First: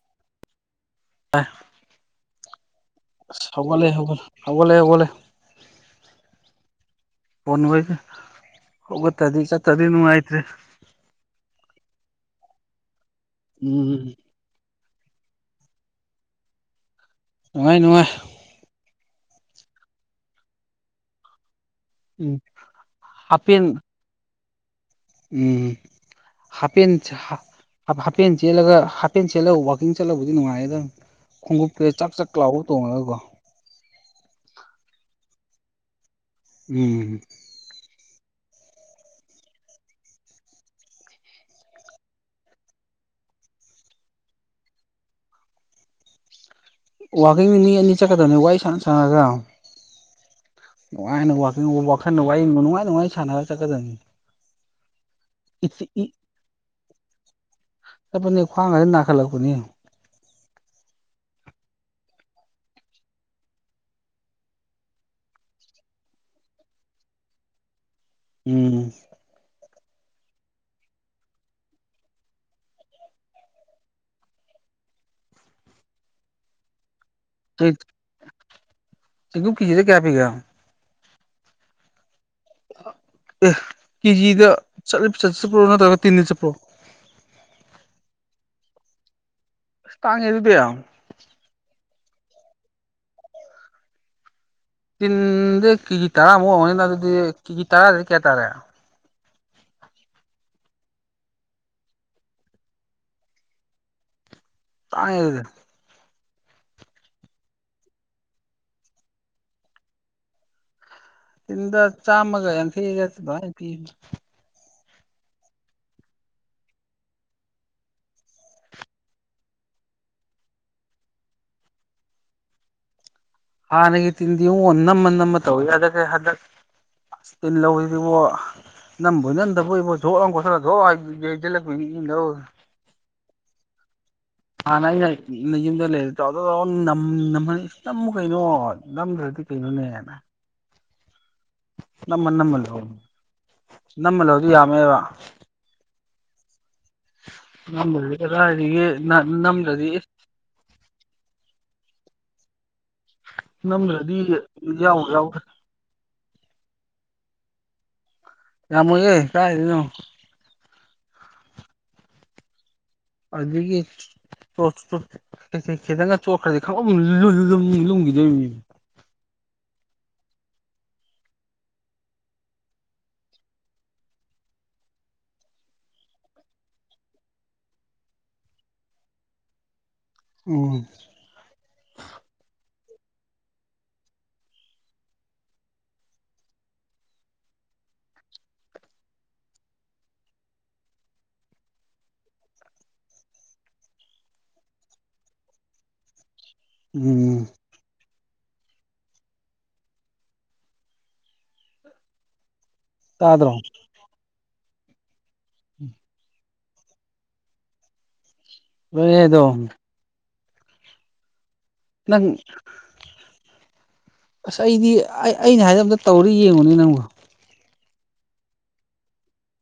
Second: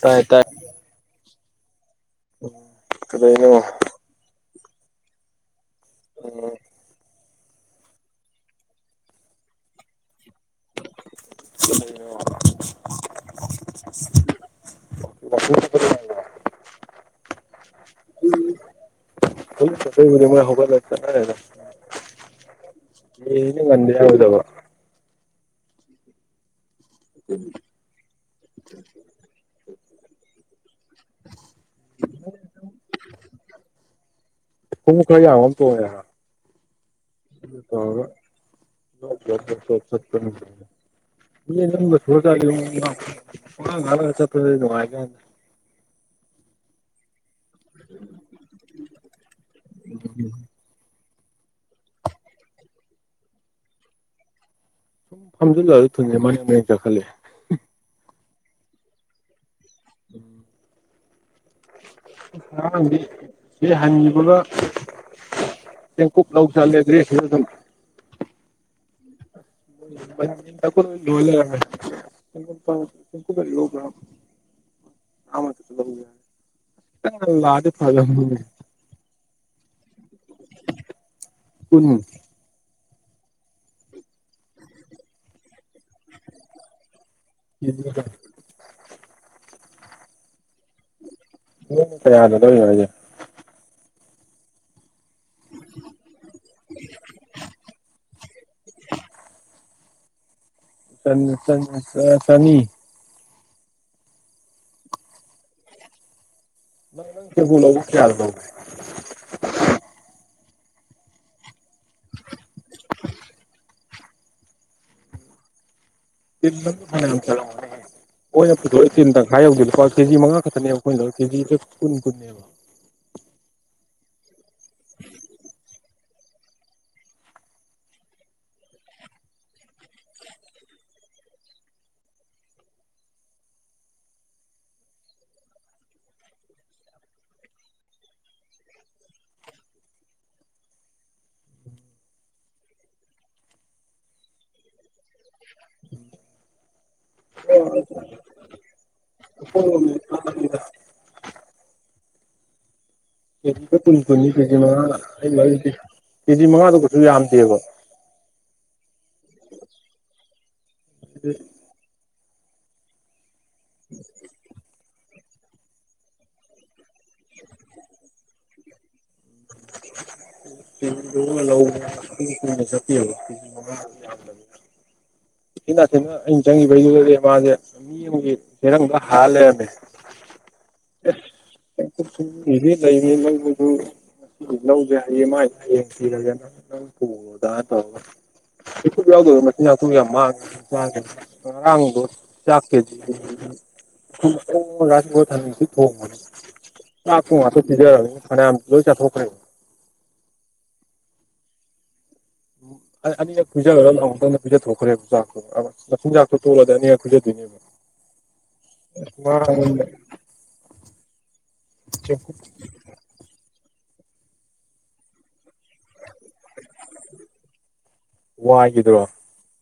ꯇꯥꯏ ꯇꯥꯏ ꯁꯒ ꯀꯩꯗꯩꯅꯣ ꯍꯒ ꯁꯒꯂ ꯍꯒ ꯐꯟꯣꯏ ꯍꯒ ꯇꯗꯤ ꯆꯠꯠꯇꯗꯤ ꯅꯨꯡꯉꯥꯏꯇ꯭ꯔꯤ [inaudible] ꯎꯝ [unintelligible] ꯅꯥꯏ ꯅ ꯍꯂ ꯀꯕꯨ ꯃ ꯍꯕ ꯂ ꯎꯝ ꯅꯤ ꯃꯟꯦ ꯌꯥꯎꯗꯕ ꯎꯝꯞ ꯍꯥꯄꯦꯟ ꯍꯥꯐꯦꯟ ꯆꯦꯜꯂꯒ ꯍꯥꯞꯐꯦꯟ ꯆꯦꯜꯂ ꯋꯥꯛꯀꯤꯡ ꯆꯠꯍꯧꯕꯕꯨꯗꯤ ꯅꯨꯡꯉꯥꯏꯌꯦꯗꯪ ꯈꯣꯡꯎꯞꯇꯦ ꯆꯥꯛ ꯆꯥꯛ ꯂꯥꯎ ꯇꯣꯡꯉꯒꯀ ꯍꯨ ꯈ ꯌꯥ ꯋꯥꯝ ꯇ ꯑꯣꯏ ꯎꯝ ꯠ ꯁꯠꯄ ꯅꯣꯒ ꯆ [unintelligible] ꯋꯥꯋꯀꯤꯡꯗꯤ ꯃꯤ ꯑꯅꯤ ꯆꯠꯀꯗꯕꯅꯤ ꯋꯥꯔꯤ ꯁꯅ ꯁꯥꯟꯅꯔꯒ ꯎꯝ ꯅꯨꯡꯉꯥꯏꯅ ꯋꯥꯀꯤꯡ ꯋꯥꯈꯜ ꯋꯥꯔꯤ ꯅꯨꯡꯉꯥꯏ ꯅꯨꯡꯉꯥꯏ ꯁꯥꯟꯅꯔꯒ ꯆꯠꯀꯗꯕꯅꯤ ꯐꯍꯖꯜꯥ ꯊ ꯃꯅꯤ ꯃ ꯆ ꯈꯂꯦ ꯇꯅꯤ ꯈ꯭ꯋꯥꯉꯁꯤꯦ ꯅꯥꯈꯜꯂꯛꯄꯅꯤ ꯎꯝ ꯍꯗꯤ ꯍꯥꯏꯥꯟꯒꯂ ꯈ ꯂ ꯂꯧ ꯆꯂ ꯑꯗꯨꯦ ꯎꯝ ꯣ ꯂꯂ ꯗ ꯌꯣꯕ꯭ꯔ ꯑꯃ ꯆꯂ ꯌꯥꯦ ꯑ ꯂꯗ ꯐꯜ ꯆꯦꯡꯀꯨꯞ ꯀꯦꯖꯤꯗ ꯀꯌꯥ ꯄꯤꯒꯦ ꯑꯦ ꯀꯅ ꯍꯥꯏ ꯑꯦ ꯀꯦꯖꯤꯗꯣ ꯅꯠꯇ꯭ꯔꯒ ꯇꯅꯤ ꯆ ꯄ꯭ꯔꯣ ꯀꯦꯖꯤꯒ ꯇꯥꯡꯉꯦ ꯑꯗꯨꯗꯤꯌꯥ ꯀ ꯌꯥꯗꯗꯧꯒꯦ ꯇꯤꯟꯗꯤꯦ ꯀꯦꯖꯤ ꯇꯔꯥꯃꯨꯛ ꯑꯣꯏꯉꯅꯤꯅ ꯑꯗꯨꯗꯤ ꯀꯦꯖꯤ ꯇꯔꯥꯗꯤ ꯀꯌꯥ ꯇꯥꯔꯦ ꯁ ꯁꯅꯤ ꯇꯥꯡꯗꯤ ꯕꯨꯂ ꯈꯌꯥ ꯇ ꯇꯤꯟꯗ ꯆꯥꯝꯃꯒ ꯌꯥꯝ ꯊꯤꯤ ꯏ ꯑꯣꯏꯅ ꯄꯨꯊꯣꯛꯑꯦ ꯇꯤꯟ ꯇꯪꯈꯥꯏ ꯌꯧꯗꯦꯀꯣ ꯀꯦꯖꯤ ꯃꯉꯥ ꯈꯛꯇꯅꯦꯕ ꯑꯩꯈꯣꯏꯅ ꯀꯦꯖꯤ ꯀꯨꯟ ꯀꯨꯟꯅꯅꯦꯕ [unintelligible] ꯍꯅꯒꯤ ꯇꯤꯟ ꯎ ꯅꯃ ꯅꯃ ꯇꯧ ꯑꯗꯒ ꯍꯗ ꯂꯧꯧꯕꯔꯤꯕ ꯅꯕꯨꯅꯤꯗꯂ [unintelligible] ꯍꯥꯟꯅ ꯑꯩ ꯌꯨꯝꯗ ꯂꯩꯔ ꯅꯍꯜ ꯅꯝꯃꯨ ꯀꯩꯅꯣ ꯅꯝꯗ꯭ꯔ ꯗꯤ ꯀꯩꯅꯣꯅꯦ ꯍꯥꯏꯅ ꯅꯃ ꯅꯝꯃꯜ ꯅꯝꯃꯜꯂꯍꯗꯤ ꯌꯥꯝꯃꯦꯕ ꯉꯝꯂꯗꯤ ꯀꯗꯥ ꯍꯥꯏꯔꯤ ꯅꯝꯂ꯭ꯔꯗꯤ ꯄꯨꯟ ꯅꯝꯗ꯭ꯔꯗꯤ ꯀꯅꯤ ꯀ ꯌꯥꯎꯕꯨ ꯌꯥꯎꯗ꯭ꯔꯦ ꯀꯦꯖꯤ ꯃꯉꯥꯗ ꯀꯩꯁꯨ ꯌꯥꯝꯗꯦꯑꯕꯣ ꯌꯥꯝꯃꯦ ꯀꯥꯏꯗꯅꯣ ꯎꯝ ꯑꯗꯨꯗꯒꯤꯒꯤ ꯀꯩ ꯈꯤꯇꯪꯒ ꯆꯣꯠꯈ꯭ꯔꯗꯤ ꯈꯪ ꯂꯨꯝꯈꯤꯗꯣꯏꯅꯤ [unintelligible] [unintelligible] ꯏꯅꯥꯁꯤꯅ ꯑꯩꯅ ꯆꯪꯉꯤꯕꯩꯗꯨꯗꯗꯤ ꯃꯥꯁꯦ ꯃꯤ ꯑꯃꯒꯤ ꯍꯦꯔꯪꯗ ꯍꯥ ꯂꯩꯔꯝꯃꯦ ꯎꯝ ꯂꯩꯕꯤ ꯂ ꯃꯗꯨ ꯉꯁꯤꯗꯤ ꯂꯧꯁꯦ ꯍꯥꯏꯌꯦ ꯃꯥ ꯍꯌꯦꯡ ꯊꯤꯔꯒꯦ ꯅꯪ ꯅꯪ ꯄꯨꯔꯣꯗꯥ ꯇꯧꯔ ꯌꯥꯎ ꯃ ꯇꯨꯝ ꯑꯃ ꯆ ꯔꯕꯨ ꯆꯥꯛ ꯀꯦꯖꯤ ꯉꯁꯤ ꯊ ꯊ ꯃ ꯑꯄꯨ ꯎꯝ ꯋꯥꯊ ꯁꯤꯤꯖ ꯈ ꯂꯣꯏ ꯆꯊꯈꯔ ꯎꯝ ꯑꯅꯤꯅ ꯇꯥꯗ꯭ꯔꯣ ꯄꯤꯖ ꯈꯔ ꯂꯥꯎꯗ ꯄꯤꯖꯊ ꯊꯣꯛꯈ꯭ꯔꯦꯆꯥꯛꯇꯣꯆꯤꯟꯖꯥꯛꯇ ꯇꯣꯂꯗꯅꯤ ꯌꯥꯈꯖ ꯑꯗꯨꯣꯏꯅꯦꯕ ꯂꯣꯏꯔꯦ ꯃꯥ ꯑꯗꯣ ꯅꯪ [unintelligible] ꯑꯁ ꯑꯩꯗꯤ ꯑꯩ ꯑꯩꯅ ꯍꯥꯏꯕꯗ ꯇꯧꯔ ꯌꯦꯡꯉꯨꯅꯦ ꯅꯪꯕꯨ ꯋꯥ ꯍꯥꯏꯒꯗ꯭ꯔꯣ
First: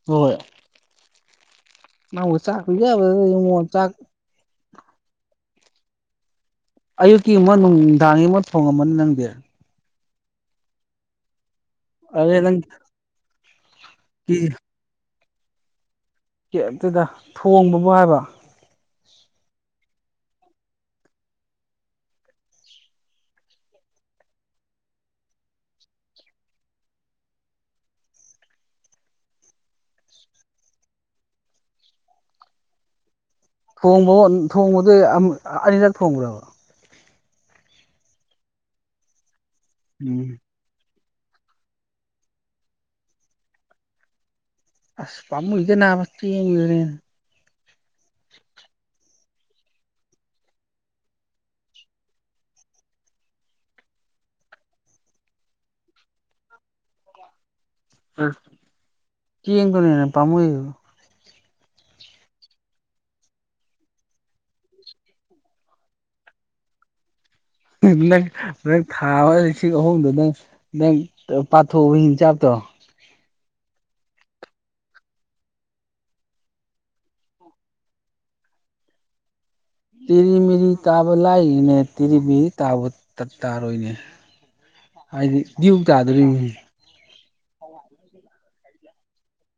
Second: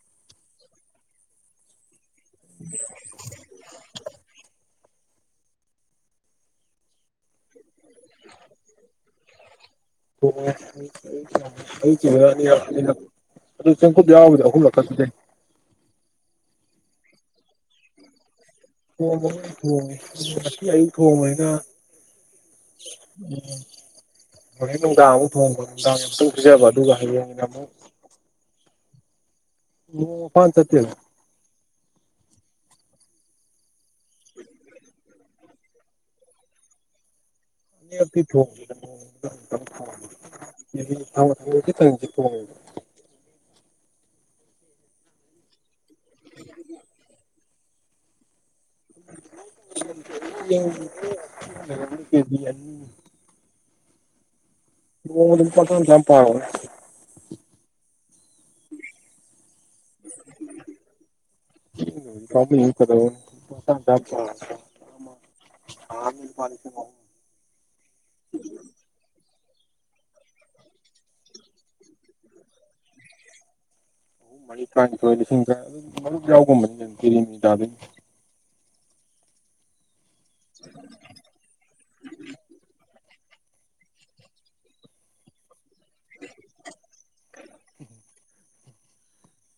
ꯍꯣꯏ ꯃꯥꯕꯨ ꯆꯥꯛ ꯌꯥ ꯆꯥꯛ ꯑꯌꯨꯛꯀꯤ ꯑꯃꯨꯛ ꯅꯨꯡꯗꯥꯡꯒꯤ ꯑꯃꯨꯛ ꯊꯣꯡꯉꯝꯃꯅꯤ ꯅꯪꯗꯤ ꯑꯣ ꯀ ꯑꯗꯩ ꯅꯪ ꯑꯗꯨꯗ ꯌꯥꯕꯨꯗꯈꯂꯔ ꯀꯦꯞꯇꯨꯗ ꯊꯣꯡꯕꯕꯨ ꯍꯥꯏꯕ [unintelligible] [unintelligible] ꯍꯣꯔꯦꯟ ꯅꯨꯡꯗꯥꯡ ꯑꯃꯨꯛ ꯊꯣꯡꯕ ꯅꯨꯡꯗꯥꯡꯒꯤꯅ ꯏꯁꯤꯡ ꯄꯤꯖꯕ ꯑꯗꯨꯒ‌ ꯍꯌꯦꯡꯒꯤꯅ ꯑꯃꯨꯛ ꯅꯣꯡꯃꯥ ꯐꯥꯅꯥ ꯆꯠꯇꯦꯅ ꯊꯣꯡꯕꯕꯨ ꯊꯣꯡꯕꯗꯨ ꯑꯝ ꯑꯅꯤꯔꯛ ꯊꯣꯡꯒꯔꯕ ꯑꯅꯤꯔꯛꯇꯤ ꯊꯣꯡꯒꯤꯕꯅꯦ ꯎꯝ [unintelligible] ꯑꯁ ꯄꯥꯝꯃꯨꯏꯗ ꯅꯕꯥ ꯆꯦꯡꯗꯨꯅ ꯍꯦꯟꯅ [unintelligible] ꯅꯣꯡꯃꯥꯗ ꯂꯨꯄꯥ ꯆꯥꯝ ꯆꯥꯝ ꯄꯥꯔꯣꯅꯦ ꯑꯁ ꯆꯦꯡꯗꯨꯅ ꯍꯦꯟꯅ ꯄꯥꯝꯃꯨꯏꯕꯨ [unintelligible] ꯊꯥꯑꯝꯗꯥ ꯂꯨꯄꯥ ꯂꯤꯁꯤꯡ ꯑꯍꯨꯝ [unintelligible] ꯂꯤꯁꯤꯡ ꯑꯍꯨꯝꯗꯣ ꯅꯪ ꯅꯪ ꯄꯥꯊꯣꯛꯑꯕ ꯍꯤꯡꯁꯥꯞꯇꯣ [unintelligible] ꯇꯦꯔꯤꯃꯤꯔꯤ ꯇꯥꯕ ꯂꯥꯏꯔꯤꯅꯦ ꯇꯦꯔꯤꯃꯤꯔꯤꯗꯤ ꯇꯥꯕ ꯇꯠ ꯇꯥꯔꯣꯏꯅꯦ ꯍꯥꯏꯗꯤ ꯗꯨꯎ ꯇꯥꯗꯣꯔꯤꯅꯤꯅꯦ [unintelligible]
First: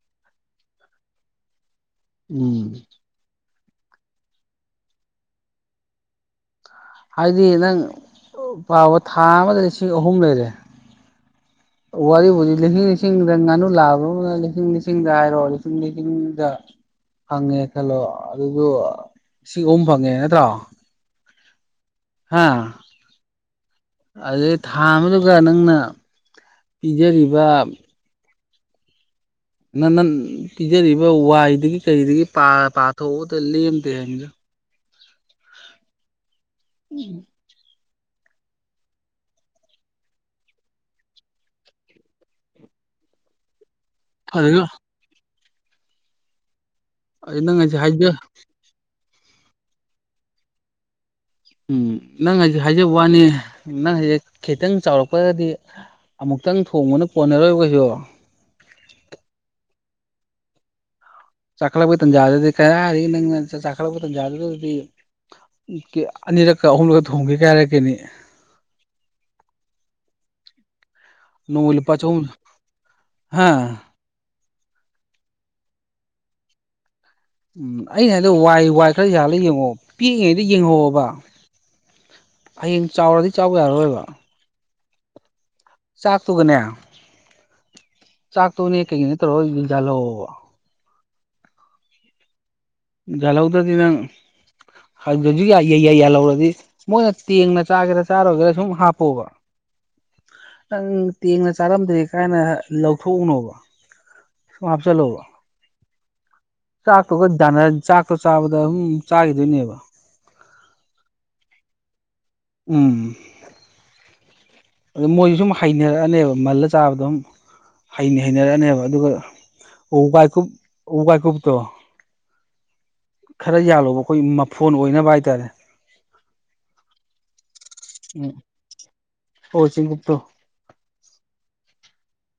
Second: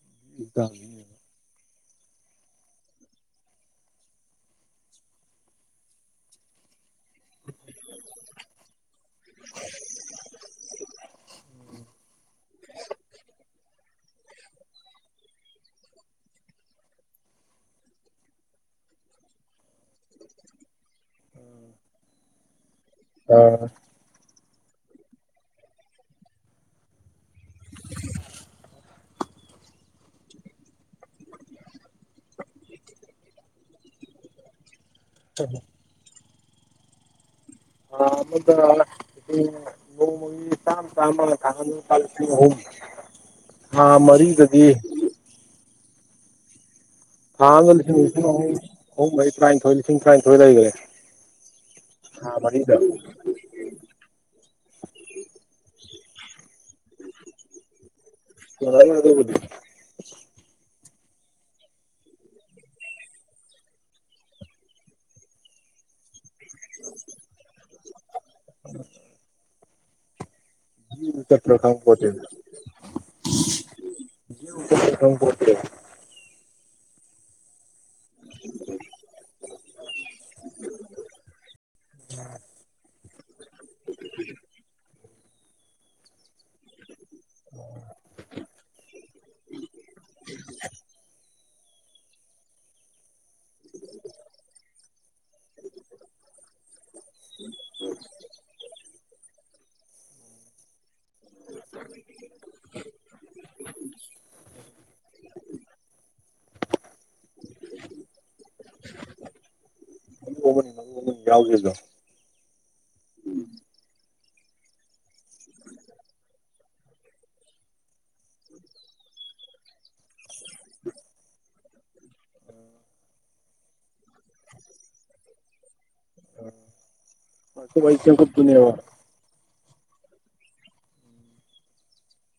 [unintelligible] ꯎꯝ ꯍꯥꯏꯗꯤ ꯅꯪ ꯄꯥꯎꯕ ꯊꯥ ꯑꯃꯗ ꯂꯤꯁꯤꯡ ꯑꯍꯨꯝ ꯂꯩꯔꯦ ꯋꯥꯔꯤꯕꯨꯗꯤ ꯂꯤꯁꯤꯡ ꯂꯤꯁꯤꯡꯗ ꯉꯥꯅꯨ ꯂꯥꯕ ꯑꯃ ꯑꯗꯨꯅ ꯂꯤꯁꯤꯡ ꯂꯤꯁꯤꯡꯗ ꯍꯥꯏꯔꯣ ꯂꯤꯁꯤꯡ ꯂꯤꯁꯤꯡꯗ ꯐꯪꯉꯦ ꯈꯜꯂꯣ ꯑꯗꯨꯖꯨ ꯂꯤꯁꯤꯡ ꯑꯍꯨꯝ ꯐꯪꯉꯦ ꯅꯠꯇ꯭ꯔꯣ ꯑꯥ [unintelligible] ꯊꯥ ꯑꯃꯗꯨꯒ ꯅꯪꯅ ꯄꯤꯖꯔꯤꯕ ꯅꯅꯟ ꯄꯤꯖꯔꯤꯕ ꯋꯥꯏꯗꯒꯤ ꯀꯩꯗꯒꯤ ꯄꯥ ꯄꯥꯊꯣꯛꯎꯗ ꯂꯦꯝꯗꯦ ꯍꯥꯏꯝꯅꯤꯗ [unintelligible] ꯎꯝ ꯑꯣ [unintelligible] ꯊꯥ ꯐꯔꯒ ꯃꯔꯤꯗꯗꯤ ꯑꯩ ꯅꯪ ꯊꯥꯑꯝꯗ ꯍꯥꯏꯁꯦ ꯂꯤꯁꯤꯡ ꯍꯥꯏꯖ ꯂꯤꯁꯤꯡ ꯑꯍꯨꯝ ꯑꯍꯨꯝ ꯃꯔꯤ ꯇꯔꯥꯏꯟꯊꯣꯏ ꯂꯤꯁꯤꯡ ꯇꯔꯥꯏꯟꯊꯣꯏ ꯂꯩꯈ꯭ꯔꯦ ꯎꯝ ꯊꯥ ꯅꯪ ꯍꯥꯖꯤꯛ ꯃꯔꯤꯗ ꯍꯥꯏꯖꯕ ꯋꯥꯅꯤ ꯅꯪ ꯍꯥꯖꯤꯛ ꯈꯤꯇꯪ ꯆꯥꯎꯔꯛꯄꯒꯗꯤ ꯑꯃꯨꯛꯇꯪ ꯊꯣꯡꯕꯅ ꯀꯣꯟꯅꯔꯣꯏ ꯀꯩꯁꯨ [unintelligible] ꯆꯈꯠꯂꯛꯄ ꯇꯟꯖꯥꯗꯗꯤ ꯀꯔꯥꯏꯗꯩ ꯅꯪ ꯆꯈꯠꯂꯛꯄ ꯇꯟꯖꯥꯗꯨꯗꯤ ꯎꯪ ꯀꯤ ꯑꯅꯤꯔꯛꯀ ꯑꯍꯨꯝꯂꯛꯀ ꯊꯣꯡꯕꯩꯒ ꯍꯥꯏꯔꯛꯇꯦꯃꯤ ꯎꯝ ꯅꯣꯡꯃ ꯂꯨꯄꯥ ꯆꯍꯨꯝ ꯍꯥ [unintelligible] [unintelligible] ꯎꯝ ꯑꯩꯅ ꯍꯥꯏꯗꯣ ꯋꯥꯏ ꯋꯥꯏ ꯈꯔ ꯌꯥꯜꯂ ꯌꯦꯡꯉꯣ ꯄꯤꯛꯏꯉꯩꯗ ꯌꯦꯡꯍꯧꯑꯕ ꯍꯌꯦꯡ ꯆꯥꯎꯔꯗꯤ ꯆꯥꯎ ꯌꯥꯔꯔꯣꯏꯕ ꯆꯥꯛꯇꯨꯒꯅꯦ ꯆꯥꯛꯇꯨꯅꯦ ꯀꯩꯀꯩꯅꯦ ꯇꯧꯔꯒꯥ ꯑꯗꯨ ꯌꯥꯜꯍꯧꯑꯕ [unintelligible] ꯃꯣꯏꯅ ꯇꯦꯡꯅ ꯆꯥꯒꯦꯔꯥ ꯆꯥꯔꯣꯏꯒꯦꯔꯥ ꯁꯨꯝ ꯍꯥꯞꯄꯣꯕ ꯅꯪ ꯇꯦꯡꯅ ꯆꯥꯔꯝꯗ꯭ꯔꯦ ꯀꯥꯏꯅ ꯂꯧꯊꯣꯛꯎꯅꯣꯕ ꯁꯨꯝ ꯍꯞꯆꯜꯂꫭꯕ ꯆꯥꯛꯇꯣꯒ ꯖꯥꯟꯅ ꯆꯥꯛꯇꫭ ꯆꯥꯕꯗ ꯑꯗꯨꯝ ꯆꯥꯒꯤꯗꯣꯏꯅꯦꯕ ꯃꯔꯨ ꯑꯃꯅꯤ ꯃꫪꯨ ꯑꯃꯅꯤ ꯌꯥꯎꯒꯤꯕꯗꫭ ꯎꯝ ꯑꯗꯨ ꯃꯣꯏꯁꯨ ꯁꯨꯝ ꯍꯩꯅꯔꯛꯑꯅꯦꯕ ꯃꯜꯂ ꯆꯥꯕꯗꫭ ꯑꯗꯨꯝ ꯍꯩ ꯍꯩꯅꯔꯛꯑꯅꯦꯕ ꯑꯗꯨꯒ ꯋꯥꯥꯏꯀꯨꯞ ꯋꯥꯥꯏꯀꯨꯞꯇꯣ ꯈꯔꯥ ꯌꯥꯜꯂꯣꯕꯀꫭ ꯑꯩꯈꯣꯏꯒꯤ ꯃꯐꯣꯟ ꯑꯣꯏꯅꯕ ꯍꯥꯏꯇꯥꯔꯦ ꯑ ꯋꯥꯀꯨꯞ ꯍꯥꯏꯁ‌ꯦ ꯆ‌ꯦꯡꯀꯨꯞ ꯇꯨꯅ‌ꯦꯕ ꯍꫭꯏ ꯆꯤꯡꯒꯨꯞꯇꫭ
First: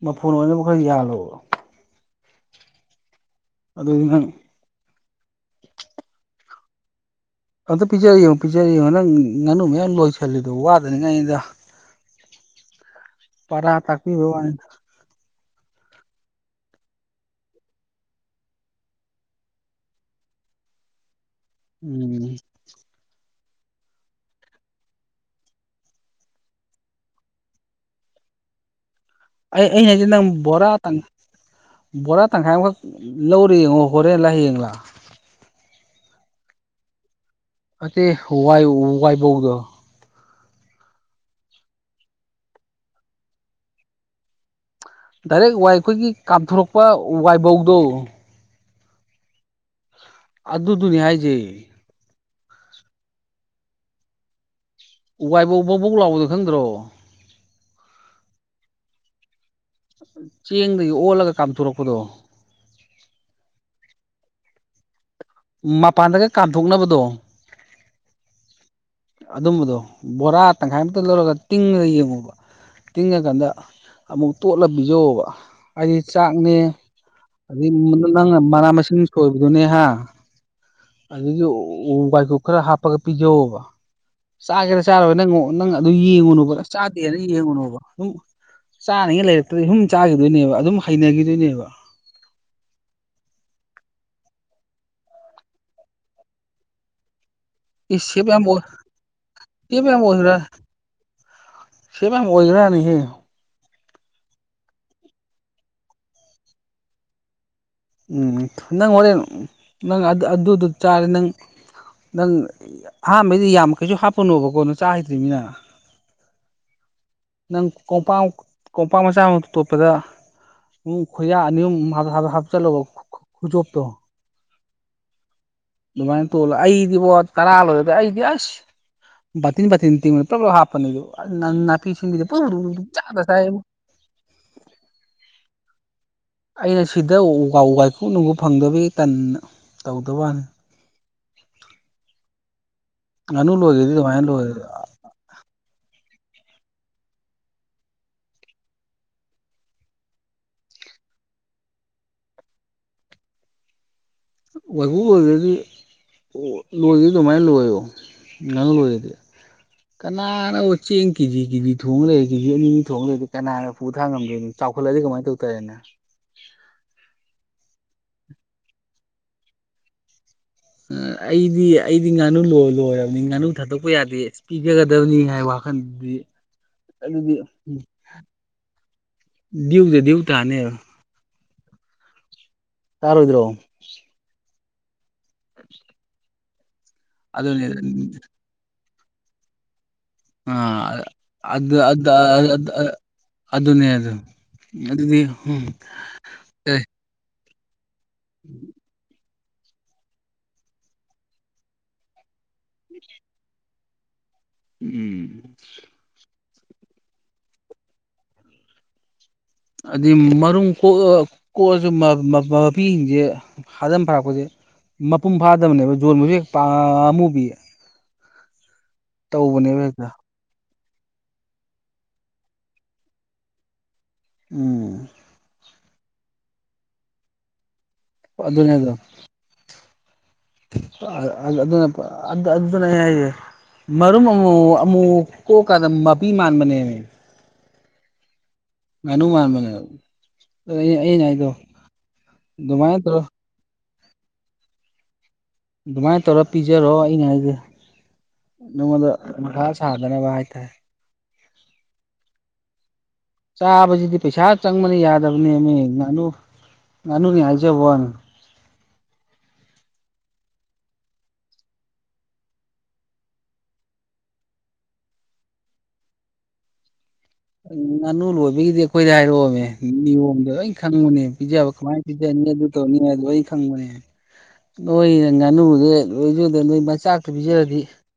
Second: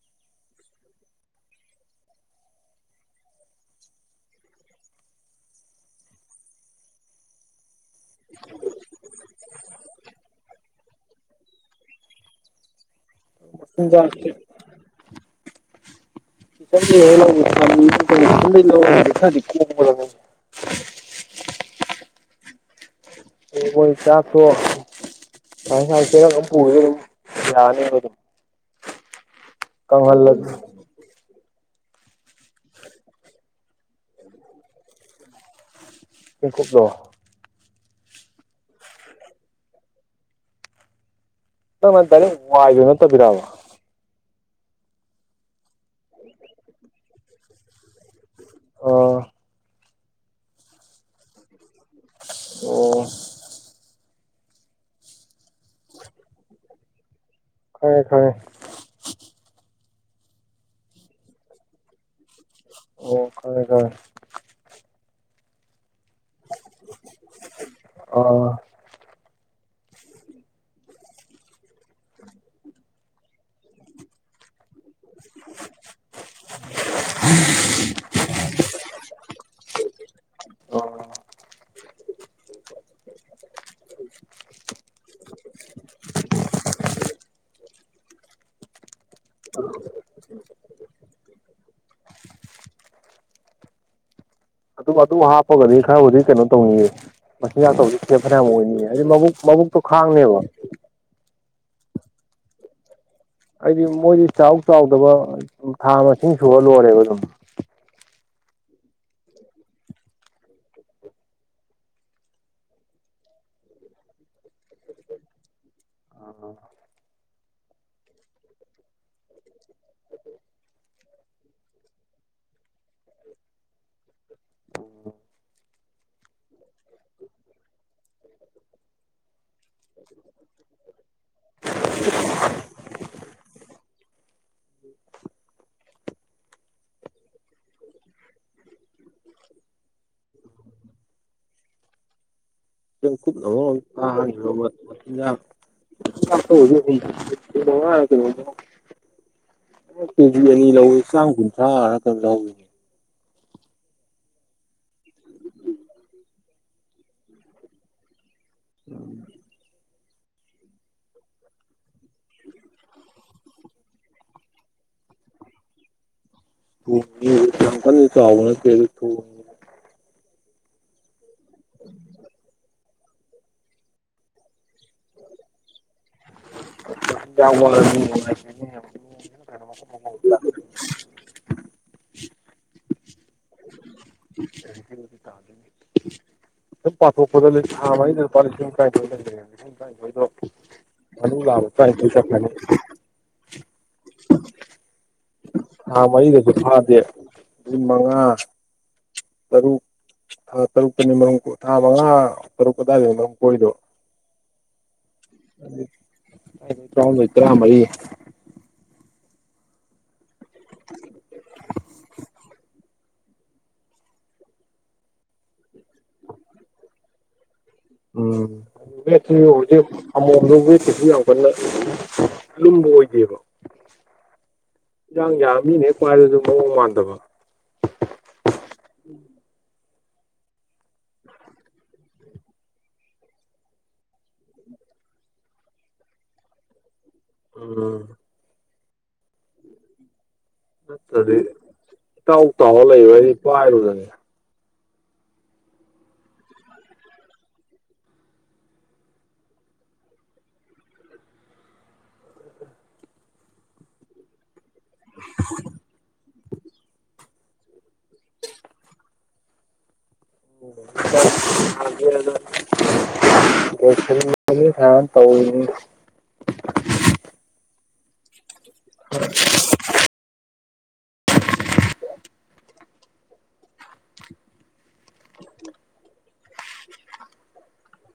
ꯃꯐꫭꯟ ꯑꯣꯏꯅꯈꯔ ꯌꯥꯜꯂꯨꯕ ꯑꯗꯨꯑꫭꯏꯗꯤ ꯅꯪ ꯑꯝꯇ ꯄꯤꯖꯔ ꯌ‌ꯦꯉꯨ ꯄꯤꯖꯔ ꯌ‌ꯦꯉꯨ ꯅꯪ ꯉꯥꯅꯨ ꯃꯌꯥꯝ ꯂꯣꯏꯁꯤꯜꯂꯤꯗꯣ ꯋꯥꯠ ꯗꯅꯤ ꯉꯥꯏꯅꯤꯗ ꯄꯔꯥ ꯇꯥꯛꯄꯤꯕ ꯃꯆꯤꯟꯖꯥꯛꯁꯦ ꯋꯥꯅꯤꯗ [unintelligible] [unintelligible] ꯎꯝ ꯀꯩꯅꫭ ꯆꯥꯛꯇꫭ ꯁꯥꯏ ꯁꯥꯏ ꯆ‌ꯦꯔꯪ ꯑꯃ ꯄꯨꯔꯒ ꯌꯥꯔꯅ‌ꯦꯕ ꯑꯗꯨꯝ ꯑꯩ ꯑꯩꯅ ꯍꯥꯏꯖꯤ ꯅꯪ ꯀꯪꯍꯜꯂꯁꯨ ꯕꯣꯔꯥꯇꯪ ꯕꯣꯔꯥ ꯇꯪꯈꯥꯏ ꯑꯃꯈꯛ ꯂꯧꯔꯦ ꯌꯦꯡꯉꯣ ꯍꯣꯔꯦꯟ ꯂꯥ ꯍꯌꯦꯡꯂ ꯆ‌ꯦꯡꯀꯨꯞꯂꫭ ꯅꯠꯇ‌ꯦ ꯋꯥ ꯋꯥꯏ ꯋꯥꯏꯕꯧꯗꯣ ꯇꯛꯃꯟ ꯋꯥꯏꯗꫭ ꯅꯠꯇꯕꯤꯔꯕ ꯗꯥꯏꯔꯦꯛ ꯋꯥꯏ ꯑꯩꯈꯣꯏꯒꯤ ꯀꯥꯝꯊꯣꯔꯛꯄ ꯋꯥꯏꯕꯧꯗꯣ ꯑꯣ ꯑꯗꯨꯗꯨꯅꯤ ꯍꯥꯏꯖ‌ꯦ ꯑꯣ ꯎ ꯋꯥꯥꯏ ꯕꯧ ꯕꯧ ꯂꯥꯎꯕꯗꯣ ꯈꯪꯗ꯭ꯔꯣ ꯈꯪꯉ‌ꯦ ꯈꯪꯉ‌ꯦ ꯆꯦꯡꯗꯒꯤ ꯑꯣꯜꯂꯒ ꯀꯥꯝꯊꯣꯔꯛꯄꯗꯣ ꯑꯣ ꯈꯪꯉ‌ꯦ ꯈꯪꯉ‌ꯦ ꯃꯄꯥꯟꯗꯒ ꯀꯥꯝꯊꯣꯛꯅꯕꯗꯣ ꯑꯥ ꯑꯗꯨꯝꯕꯗꯣ ꯕꯣꯔꯥ ꯇꯪꯈꯥꯏꯃꯛꯇ ꯂꯧꯔꯒ ꯇꯤꯡꯉꯒ ꯌꯦꯡꯉꯨꯕ ꯇꯤꯡꯉꯀꯥꯟꯗ ꯑꯃꯨꯛ ꯇꯣꯠꯂ ꯄꯤꯖꯧꯕ ꯍꯥꯏꯗꯤ ꯆꯥꯛꯅꯦ ꯑꯗꯩ ꯅꯪ ꯃꯅ ꯃꯁꯤꯡ ꯁꫭꯏꯕꯗꯨꯅ‌ꯦ ꯍ ꯑꯥ ꯑꯗꯨꯗꯤ ꯑꫭ ꯋꯥꯏꯀꯨꯞ ꯈꯔ ꯍꯥꯞꯄꯒ ꯄꯤꯖꯧ ꯑꯣꯕ ꯆꯥꯒꯦꯔꯥ ꯆꯥꯔꯣꯏꯔ ꯅꯪ ꯅꯪꯅ ꯑꯗꯨ ꯌꯦꯡꯉꯨꯅꫭꯕ ꯑꯁ ꯆꯥꯗꯦꯅ ꯌꯦꯡꯉꯨꯅꫭꯕ ꯑꯗꯨꯝ ꯆꯥꯅꯤꯡꯉꯩ ꯂꯩꯔꯛꯇ꯭ꯔꯗꯤ ꯁꯨꯝ ꯆꯥꯒꯤꯗꯣꯏꯅꯦꯕ ꯑꯗꯨꯝ ꯍꯩꯅꯈꯤꯗꯣꯏꯅꯦꯕ ꯑꯗꯨꯝ ꯑꯗꯨ ꯍꯥꯞꯄꯒꯗꯤ ꯈꯔꯕꯨꯗꯤ ꯀꯩꯅꯣ ꯇꯧꯅꯤꯡꯌꯦ ꯃꯆꯤꯟꯖꯥꯛ ꯇꯕꯨꯗꯤ ꯏꯁ ꯁ‌ꯦꯞ ꯁꯦꯞ ꯌꯥꯝ ꯐꯥꯅꯝ ꯑꯣꯏꯅꯤ ꯍꯥꯏꯗꯤ ꯃꯕꯨꯛ ꯃꯕꯨꯛꯇꯣ ꯈꯥꯡꯅꯦꯕ ꯁ‌ꯦꯞ ꯌꯥꯝ ꯑꯣꯏꯒ꯭ꯔꯥꯅꯤꯍꯦ ꯑꯩꯗꯤ ꯃꯣꯏꯗꯤ ꯆꯥꯎ ꯆꯥꯎꯗꯕ ꯊꯥ ꯃꯁꯤꯡ ꯁꯨꯔ ꯂꯣꯏꯔꯦꯕ ꯑꯗꯨꯝ ꯎꯝ ꯅꯪ ꯍꯣꯔꯦꯟ ꯅꯪ ꯑꯗꯨ ꯑꯗꯨꯗꫭ ꯆꯥꯔꯗꯤ ꯅꯪ ꯅꯪ ꯑꯍꯥꯟꯕꯩꯗꯤ ꯌꯥꯝ ꯀꯩꯁꯨ ꯍꯥꯞꯄꯨꯅꯣꯕꯀꯣ ꯆꯥ ꯍꯩꯇ꯭ꯔꯤꯃꯤꯅ ꯑ ꯅꯪ ꯀꯣꯡꯄꯥꯛ ꯀꯣꯝꯄꯥꯛ ꯃꯆꯥ ꯑꯃ ꯇꯣꯠꯄꯗ ꯎ ꯈꯨꯌ ꯍꯥꯞ ꯆꯂꯣ ꯈꯣꯖꯣ ꯇꯣ ꯑꯣ ꯑꯗꯨꯃꯥꯏꯅ ꯇꯣꯠꯂꫭ ꯑꯩꯗꯤꯕꯣ ꯇꯔꯥ ꯂꯣꯏꯔꯗꯤ ꯑꯩꯗꯤ ꯑꯁ ꯕꯠ ꯇꯤꯟꯕ ꯇꯤꯟꯅ ꯇꯤꯟꯅꯤ꯭ꯔꯣꯕ꯭ꯂꯂꯦꯝ ꯍꯥꯄꯅꯤ ꯑꯗꯨ ꯅ ꯁꯤꯗ ꯄꯗ ꯁꯥꯕ ꯑꯩꯅ ꯁꯤꯗ ꯎ ꯋꯥꯏꯀꯨꯞ ꯅꯨꯡꯉ ꯐꯪꯗꯕꯒꯤ ꯇꯟꯅ ꯇꯧꯗꯕꯅꯤ ꯉꯥꯅꯨ ꯂꯣꯏꯒꯦꯗꯤ ꯑꯗꯨꯃꯥꯏꯅ ꯅꯃ [inaudible] ꯂꯣꯏꯔꯦ ꯀꯦꯖꯤ ꯑꯅꯤ ꯂꯧꯏꯤ ꯆꯥꯝ ꯀꯨꯟꯊ꯭ꯔꯥ ꯉꯛꯇ ꯂꯧꯏꯅꯦ ꯋꯥꯒꯨ ꯑꯣꯏꯗꯗꯤ ꯂꯣꯏꯒꯦ ꯑꯗꯨꯃꯥꯏꯅ ꯂꯣꯏꯣ ꯅꯉ ꯑꯣꯏꯔꯗꯤ ꯀꯅꯥꯅꯕꯨ ꯆꯦꯡ ꯀꯦꯖꯤ ꯀꯦꯖꯤ ꯊꯣꯡ꯭ꯔꯦ ꯀꯦꯖꯤ ꯑꯅꯤ ꯑꯅꯤ ꯊꯣꯡ꯭ꯔꯦ ꯀꯅꯥꯅ ꯄꯨꯨ ꯊꯥꯡ ꯉꯝꯗꯦꯅꯣ ꯆꯥꯎꯈꯠꯂꯛ ꯀ ꯀꯃꯥꯏ ꯇ ꯎꯦꯅ [unintelligible] ꯅꯤꯕꯅ ꯀ ꯊ ꯎ ꯑꯩꯗꯤ ꯑꯩꯗꯤ ꯉꯥꯅꯨ ꯂꯣꯏꯔꯕꯅꯤ ꯉꯥꯅꯨ ꯊꯥꯗꯣꯛꯄ ꯌꯥꯗꯦ ꯑ ꯄꯤꯖꯒꯗꯕꯅꯤ ꯍꯥꯏꯕ ꯋꯥꯈꯜꯗꯤ [unintelligible] ꯗ꯭ꯌꯨꯗ ꯗ꯭ꯌꯨ ꯇꯥꯅꯦꯕ [unintelligible] ꯌꯥꯔꯣ ꯑꯣꯏꯔꯣ ꯦ ꯑ ꯄꯊ ꯐ ꯐꯗ ꯂꯩ ꯄ ꯀꯥꯏ ꯑ ꯑ ꯑ ꯑꯗꯨ ꯇꯔꯥꯅꯤꯊꯣꯏ ꯆꯠꯈ꯭ꯔꯅꯤ ꯑꯗꯨꯅꯦ ꯑꯗꯨ ꯑꯗꯨ ꯑꯗꯨꯗꯤ ꯎꯝ ꯊꯥ ꯃꯔꯤꯗꯁꯨ ꯑꯦ ꯐꯥꯗꯦ ꯂꯤ ꯃꯉꯥ ꯇꯔꯨꯛ ꯊꯥ ꯇꯔꯨꯛꯀꯅꯤ ꯃꯔ ꯊꯥ ꯃꯉꯥ ꯇꯔꯨꯛ ꯑꯗꯥꯋꯥꯏ ꯃꯔꯝ ꯀꯣꯏꯗꯣ ꯎꯝ ꯇ꯭ꯔꯇ꯭ꯔꯥ ꯃꯔꯤ ꯑꯗꯨꯗꯤ ꯃꯔꯨꯝ ꯀꯣꯛꯑ ꯀꯣꯛꯑꯁꯨ ꯁꯦ ꯍꯥꯗ ꯐꯥꯔꯛꯄꯁꯦ ꯃꯄꯨꯡ ꯐꯥꯗꯕꯅꯦꯕ ꯌꯣꯟꯕꯁꯨ ꯍꯦꯛ ꯄꯥ ꯑꯃꯨꯕꯤꯌꯦ ꯎꯝꯗꯤ ꯍꯦꯛꯇ ꯑꯃꯣꯝ ꯁꯨ ꯌꯥꯝ ꯀꯟꯅ ꯂꯨꯝꯕ ꯑꯣꯏꯗꯦꯕ ꯎꯝ ꯌꯥ ꯌꯥ ꯃꯤꯅꯦ ꯍꯦꯛ ꯄꯥꯏꯕꯁꯨ ꯃꯑꯣꯡ ꯃꯥꯟꯗꯕ ꯑꯗꯨ ꯑꯗꯨꯅꯦꯗ ꯑꯗꯨꯅ ꯑꯗꯨ ꯑꯗꯨ ꯑꯗꯨꯅꯦ ꯍꯥꯏꯖꯦ ꯃꯔꯨꯝ ꯑꯃꯨ ꯑꯃꯨꯛ ꯀꯣꯛ ꯀꯟꯗ ꯃꯄꯤ ꯃꯥꯟꯕꯅꯦ ꯃꯦ ꯎꯝ ꯉꯅꯨ ꯃꯥ ꯃꯅꯦ ꯑꯗꯨꯅꯦ ꯑꯩꯅꯥ ꯅꯠꯇ꯭ꯔꯗꯤ ꯍꯥꯏꯗꯣ ꯏꯇꯥꯎ ꯇꯥꯎꯔ ꯑꯗꯨꯃꯥꯏ ꯂꯩꯕ ꯊꯣ ꯑꯩꯗꯤ ꯄꯥꯏꯔꯨꯔꯅꯤ ꯑꯗꯨꯃꯥꯏꯅ ꯇꯧꯔ ꯄꯤꯖꯔꯣ ꯑꯗꯨ ꯅꯦ ꯑꯩꯅ ꯍꯥꯏꯁꯦ ꯅꯪ ꯉꯣꯟꯗꯥ ꯃꯊꯥ ꯁꯥꯗꯅꯕ ꯍꯥꯏ ꯇꯦꯔꯦ꯫ ꯆꯥꯕꯁꯤꯗꯤ ꯄꯩꯁꯥ ꯆꯪꯕꯅꯤ ꯌꯥꯗꯕꯅꯦꯃꯤ ꯉꯥꯅꯨ ꯉꯥꯅꯨꯅꯦ ꯍꯥꯏꯖꯕ ꯋꯥꯅꯦ ꯎꯦ ꯁ ꯍ ꯇꯧꯅꯤ ꯉꯥꯅꯨ ꯂꯣꯏꯕꯒꯤꯗꯤ ꯑꯩꯈꯣꯏꯗ ꯍꯥꯏꯔꯛꯑꯣꯃꯦ ꯅꯤꯌꯣꯝꯗꯣ ꯑꯩ ꯈꯪꯕꯅꯦ ꯄꯤꯖꯕ ꯀꯃꯥꯏꯅ ꯄꯤꯖꯅꯤ ꯑꯗꯨ ꯇꯧꯅꯤ ꯑꯗꯨ ꯑꯩ ꯈꯪꯕꯅꯦ ꯅꯣꯏ ꯉꯥꯅꯨꯗ ꯂꯣꯏꯖꯗ ꯅꯣꯏ ꯃꯆꯥꯛꯇ ꯄꯤꯖꯔꯗꯤ